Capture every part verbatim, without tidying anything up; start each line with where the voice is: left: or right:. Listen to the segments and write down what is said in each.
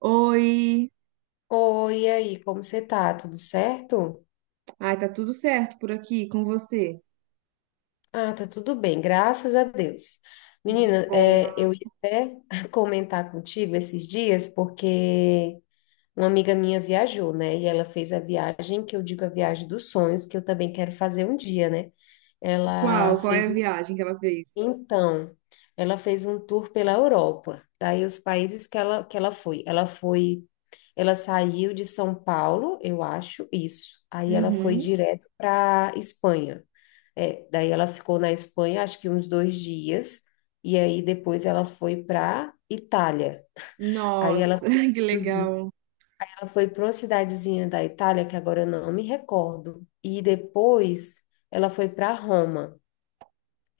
right: Oi!
left: Oi, e aí, como você tá? Tudo certo?
right: Ai, tá tudo certo por aqui com você?
left: Ah, tá tudo bem, graças a Deus.
right: Que
left: Menina,
right: bom.
left: é, eu ia até comentar contigo esses dias, porque uma amiga minha viajou, né? E ela fez a viagem, que eu digo a viagem dos sonhos, que eu também quero fazer um dia, né? Ela
right: Qual? Qual é
left: fez,
right: a
left: um-
right: viagem que ela fez?
left: então, ela fez um tour pela Europa, daí os países que ela, que ela foi. Ela foi Ela saiu de São Paulo, eu acho, isso. Aí ela foi
right: Uhum.
left: direto para Espanha. É, daí ela ficou na Espanha, acho que uns dois dias, e aí depois ela foi para Itália. Aí
right: Nossa,
left: ela foi,
right: que
left: Uhum.
right: legal.
left: Ela foi para uma cidadezinha da Itália, que agora eu não me recordo, e depois ela foi para Roma.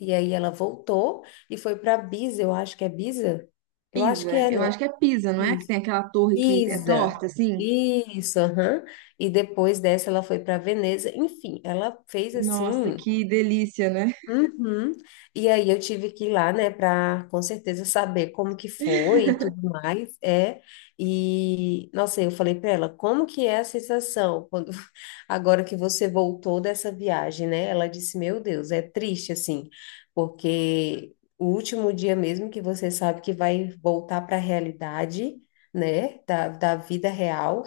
left: E aí ela voltou e foi para Pisa, eu acho que é Pisa? Eu acho que
right: Pisa,
left: é,
right: eu
left: né?
right: acho que é Pisa, não é? Que tem aquela torre que é
left: Isa,
right: torta, assim?
left: isso, aham. E depois dessa ela foi para Veneza. Enfim, ela fez
right: Nossa,
left: assim.
right: que delícia, né?
left: Uhum. E aí eu tive que ir lá, né, para com certeza saber como que foi e tudo mais, é. E nossa, eu falei para ela, como que é a sensação quando agora que você voltou dessa viagem, né? Ela disse, meu Deus, é triste assim, porque o último dia mesmo que você sabe que vai voltar para a realidade, né, da, da vida real,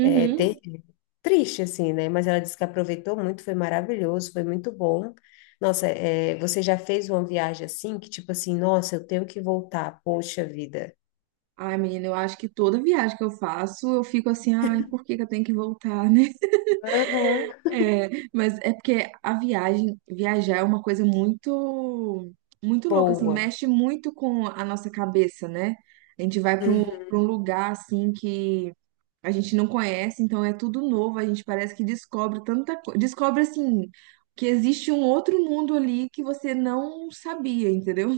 left: é ter triste, assim, né? Mas ela disse que aproveitou muito, foi maravilhoso, foi muito bom. Nossa, é, você já fez uma viagem assim, que tipo assim, nossa, eu tenho que voltar, poxa vida.
right: Ai, menina, eu acho que toda viagem que eu faço, eu fico assim, ai, por que que eu tenho que voltar, né?
left: Aham.
right: É, mas é porque a viagem, viajar é uma coisa muito, muito louca, assim, Hum.
left: Boa.
right: mexe muito com a nossa cabeça, né? A gente vai para um,
left: Uhum,
right: para um lugar, assim, que a gente não conhece, então é tudo novo, a gente parece que descobre tanta coisa, descobre, assim, que existe um outro mundo ali que você não sabia, entendeu?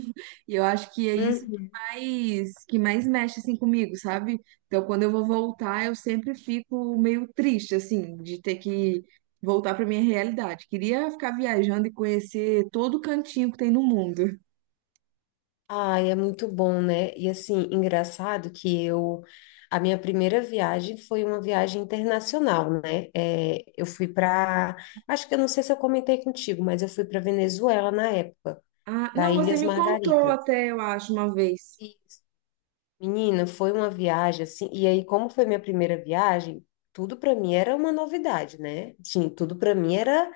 right: E eu acho que é isso que
left: uhum.
right: mais, que mais mexe, assim, comigo, sabe? Então, quando eu vou voltar, eu sempre fico meio triste, assim, de ter que voltar para minha realidade. Queria ficar viajando e conhecer todo o cantinho que tem no mundo.
left: Ai, é muito bom, né? E assim, engraçado que eu. A minha primeira viagem foi uma viagem internacional, né? É, eu fui para. Acho que eu não sei se eu comentei contigo, mas eu fui para Venezuela na época,
right: Ah,
left: para
right: não, você
left: Ilhas
right: me contou
left: Margaritas.
right: até, eu acho, uma vez.
left: Menina, foi uma viagem assim, e aí como foi minha primeira viagem, tudo para mim era uma novidade, né? Sim, tudo para mim era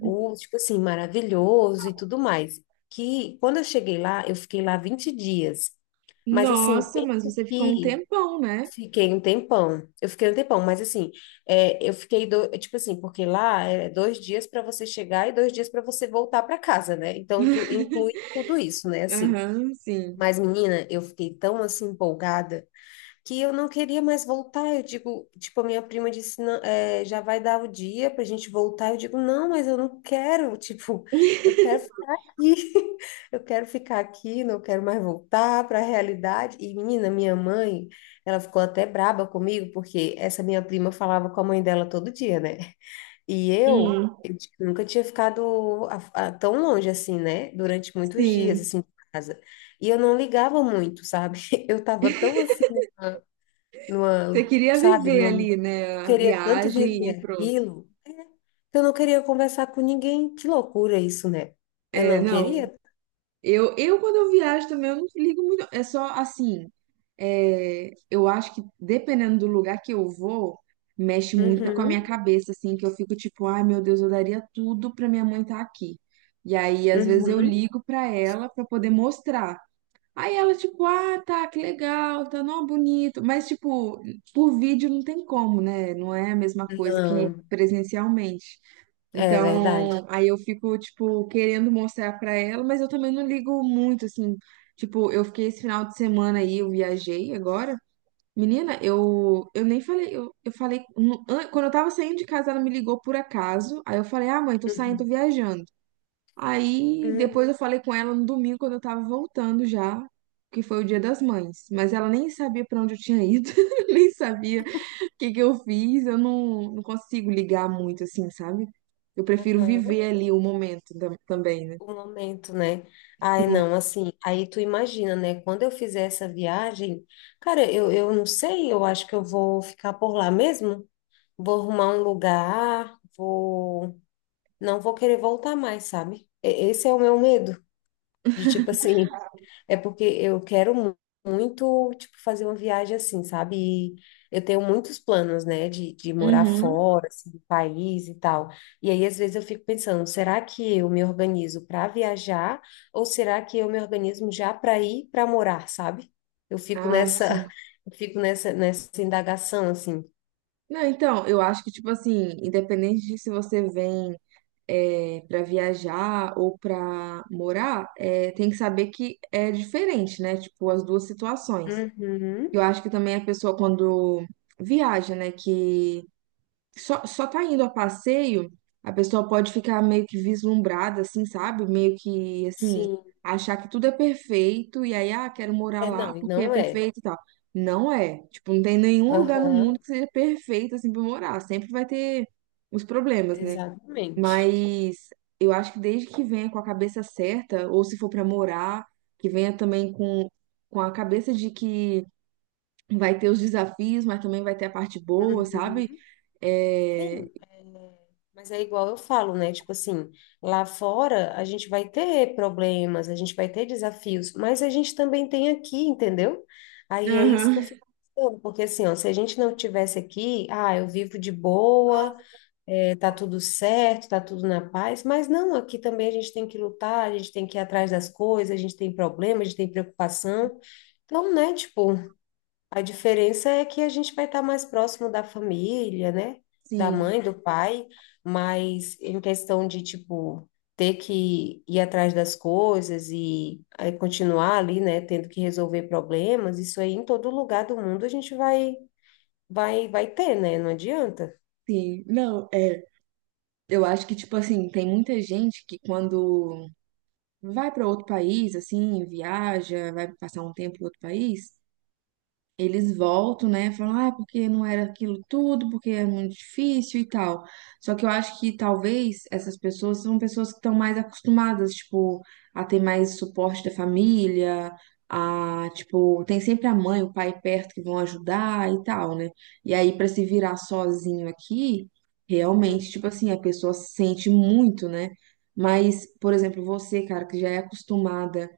left: o tipo assim maravilhoso e tudo mais. Que quando eu cheguei lá, eu fiquei lá vinte dias. Mas assim,
right: Nossa, mas
left: pensa
right: você ficou um
left: que
right: tempão, né?
left: fiquei um tempão. Eu fiquei um tempão, mas assim, é, eu fiquei do, tipo assim, porque lá é dois dias para você chegar e dois dias para você voltar para casa, né? Então tu inclui tudo isso, né? Assim.
right: Aham, sim.
left: Mas, menina, eu fiquei tão assim empolgada que eu não queria mais voltar. Eu digo, tipo, a minha prima disse, "Não, é, já vai dar o dia pra gente voltar. Eu digo, não, mas eu não quero, tipo, eu quero ficar aqui, eu quero ficar aqui, não quero mais voltar para a realidade. E menina, minha mãe, ela ficou até braba comigo, porque essa minha prima falava com a mãe dela todo dia, né? E eu,
right: Hum,
left: eu tipo, nunca tinha ficado a- a- tão longe assim, né? Durante muitos dias,
right: sim.
left: assim, de casa. E eu não ligava muito, sabe? Eu tava tão assim numa,
right: Você queria
left: sabe,
right: viver
left: numa,
right: ali,
left: eu
right: né? A
left: queria tanto
right: viagem e
left: viver
right: pronto.
left: aquilo, é, que eu não queria conversar com ninguém. Que loucura isso, né? Eu
right: É,
left: não
right: não.
left: queria.
right: Eu, eu, quando eu viajo também, eu não ligo muito. É só assim. É, eu acho que dependendo do lugar que eu vou, mexe muito com a minha
left: Uhum,
right: cabeça, assim, que eu fico tipo, ai meu Deus, eu daria tudo pra minha mãe estar aqui. E aí, às vezes, eu
left: uhum.
right: ligo pra ela pra poder mostrar. Aí ela, tipo, ah, tá, que legal, tá, não, bonito. Mas, tipo, por vídeo não tem como, né? Não é a mesma coisa que
left: Não,
right: presencialmente.
left: é verdade.
right: Então, aí eu fico, tipo, querendo mostrar pra ela, mas eu também não ligo muito, assim. Tipo, eu fiquei esse final de semana aí, eu viajei agora. Menina, eu, eu nem falei, eu, eu falei, no- an- quando eu tava saindo de casa, ela me ligou por acaso. Aí eu falei, ah, mãe, tô saindo, tô
left: Uhum.
right: viajando. Aí
left: Uhum.
right: depois eu falei com ela no domingo, quando eu tava voltando já, que foi o Dia das Mães. Mas ela nem sabia pra onde eu tinha ido, nem sabia o que que eu fiz. Eu não, não consigo ligar muito assim, sabe? Eu prefiro
left: Aham.
right: viver ali o momento tam- também, né?
left: O momento, né? Ai,
right: Sim.
left: não, assim, aí tu imagina, né? Quando eu fizer essa viagem, cara, eu, eu não sei, eu acho que eu vou ficar por lá mesmo. Vou arrumar um lugar, vou. Não vou querer voltar mais, sabe? E- Esse é o meu medo. De tipo assim, é porque eu quero mu- muito, tipo, fazer uma viagem assim, sabe? E eu tenho muitos planos, né, de, de morar
right: Uhum.
left: fora, assim, do país e tal. E aí, às vezes, eu fico pensando, será que eu me organizo para viajar ou será que eu me organizo já para ir para morar, sabe? Eu fico
right: Ah, sim.
left: nessa, eu fico nessa, nessa indagação, assim.
right: Não, então, eu acho que, tipo assim, independente de se você vem é, para viajar ou pra morar, é, tem que saber que é diferente, né? Tipo, as duas situações. Eu
left: Uhum,
right: acho que também a pessoa quando viaja, né, que só, só tá indo a passeio, a pessoa pode ficar meio que vislumbrada, assim, sabe? Meio que, assim,
left: sim.
right: achar que tudo é perfeito e aí, ah, quero morar
left: É,
right: lá
left: não, e
right: porque é
left: não é.
right: perfeito e tal. Não é. Tipo, não tem nenhum lugar no mundo
left: Aham,
right: que seja perfeito, assim, pra morar. Sempre vai ter os problemas, né?
left: exatamente.
right: Mas eu acho que desde que venha com a cabeça certa, ou se for pra morar, que venha também com, com a cabeça de que vai ter os desafios, mas também vai ter a parte boa, sabe?
left: Uhum.
right: É...
left: Sim, é, mas é igual eu falo, né? Tipo assim, lá fora a gente vai ter problemas, a gente vai ter desafios, mas a gente também tem aqui, entendeu? Aí é isso que eu
right: Aham.
left: fico pensando, porque assim, ó, se a gente não tivesse aqui, ah, eu vivo de boa, é, tá tudo certo, tá tudo na paz, mas não, aqui também a gente tem que lutar, a gente tem que ir atrás das coisas, a gente tem problema, a gente tem preocupação. Então, né, tipo. A diferença é que a gente vai estar mais próximo da família, né? Da
right: Sim,
left: mãe, do pai, mas em questão de, tipo, ter que ir atrás das coisas e aí continuar ali, né? Tendo que resolver problemas, isso aí em todo lugar do mundo a gente vai, vai, vai ter, né? Não adianta.
right: sim. Não, é, eu acho que, tipo assim, tem muita gente que quando vai para outro país, assim, viaja, vai passar um tempo em outro país, eles voltam, né? Falam, ah, porque não era aquilo tudo, porque é muito difícil e tal. Só que eu acho que talvez essas pessoas são pessoas que estão mais acostumadas, tipo, a ter mais suporte da família, a, tipo, tem sempre a mãe, o pai perto que vão ajudar e tal, né? E aí, pra se virar sozinho aqui, realmente,
left: Uhum.
right: tipo assim, a pessoa sente muito, né? Mas, por exemplo, você, cara, que já é acostumada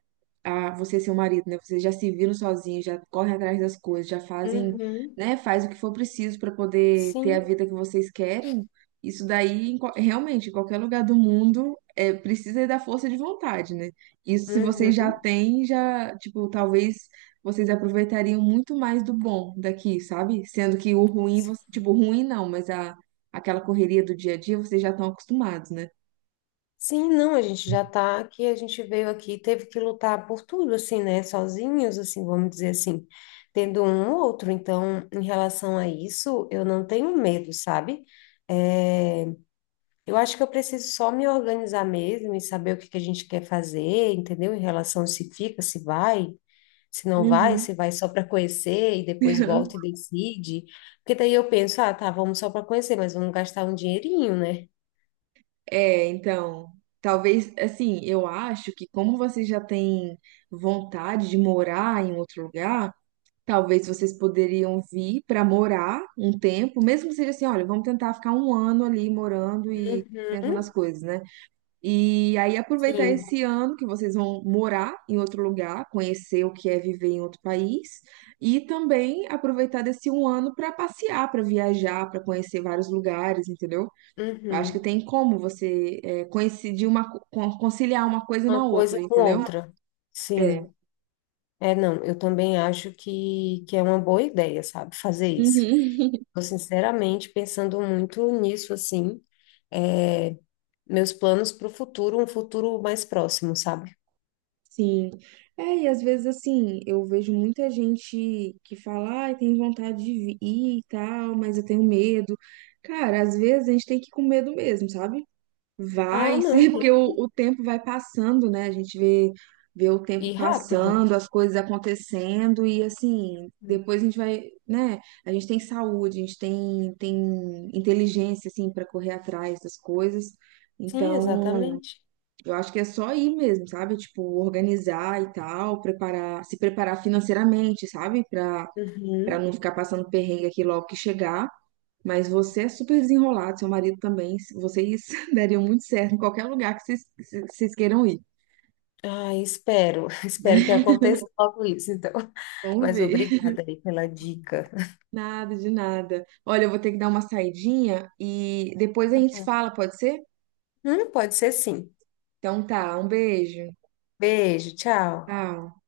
right: a você e seu marido, né? Vocês já se viram sozinhos, já correm atrás das coisas, já fazem,
left: Uhum.
right: né? Faz o que for preciso para poder ter a
left: Sim.
right: vida que vocês querem. Isso daí, em qual- realmente, em qualquer lugar do mundo, é, precisa da força de vontade, né? Isso, se vocês já
left: Uhum.
right: têm, já, tipo, talvez vocês aproveitariam muito mais do bom daqui, sabe? Sendo que o ruim, você- tipo, ruim não, mas a, aquela correria do dia a dia, vocês já estão acostumados, né?
left: Sim, não, a gente já tá aqui, a gente veio aqui, teve que lutar por tudo, assim, né? Sozinhos, assim, vamos dizer assim, tendo um ou outro. Então, em relação a isso, eu não tenho medo, sabe? É, eu acho que eu preciso só me organizar mesmo e saber o que que a gente quer fazer, entendeu? Em relação a se fica, se vai, se não vai,
right: Uhum.
left: se vai só para conhecer e depois volta e decide. Porque daí eu penso, ah, tá, vamos só para conhecer, mas vamos gastar um dinheirinho, né?
right: É, então, talvez, assim, eu acho que como vocês já têm vontade de morar em outro lugar, talvez vocês poderiam vir para morar um tempo, mesmo que seja assim, olha, vamos tentar ficar um ano ali morando e tentando as
left: Uhum,
right: coisas, né? E aí aproveitar
left: sim.
right: esse ano que vocês vão morar em outro lugar, conhecer o que é viver em outro país, e também aproveitar desse um ano para passear, para viajar, para conhecer vários lugares, entendeu? Eu acho que
left: Uhum.
right: tem como você é, coincidir uma, co- con- conciliar uma coisa
left: Uma
right: na outra,
left: coisa com
right: entendeu?
left: outra.
right: É.
left: Sim. É, não, eu também acho que, que é uma boa ideia, sabe, fazer isso.
right: Uhum.
left: Tô sinceramente pensando muito nisso, assim, é, meus planos para o futuro, um futuro mais próximo, sabe?
right: Sim. É, e às vezes assim, eu vejo muita gente que fala, ai, tem vontade de vi- ir e tal, mas eu tenho medo. Cara, às vezes a gente tem que ir com medo mesmo, sabe?
left: Ah,
right: Vai,
left: não,
right: sim,
left: tem
right: porque o,
left: que
right: o tempo vai passando, né? A gente vê, vê o tempo
left: ir rápido.
right: passando, as coisas acontecendo, e assim, depois a gente vai, né? A gente tem saúde, a gente tem, tem inteligência, assim, para correr atrás das coisas.
left: Sim,
right: Então,
left: exatamente.
right: eu acho que é só ir mesmo, sabe? Tipo, organizar e tal, preparar, se preparar financeiramente, sabe? Para para
left: Uhum.
right: não ficar passando perrengue aqui logo que chegar. Mas você é super desenrolado, seu marido também. se- Vocês dariam muito certo em qualquer lugar que vocês, que vocês queiram ir.
left: Ah, espero, espero que
right: Né?
left: aconteça logo isso, então.
right: Vamos
left: Mas
right: ver.
left: obrigada aí pela dica.
right: Nada de nada. Olha, eu vou ter que dar uma saidinha e depois a gente se fala, pode ser?
left: Hum, pode ser sim.
right: Então tá, um beijo.
left: Beijo, tchau.
right: Tchau.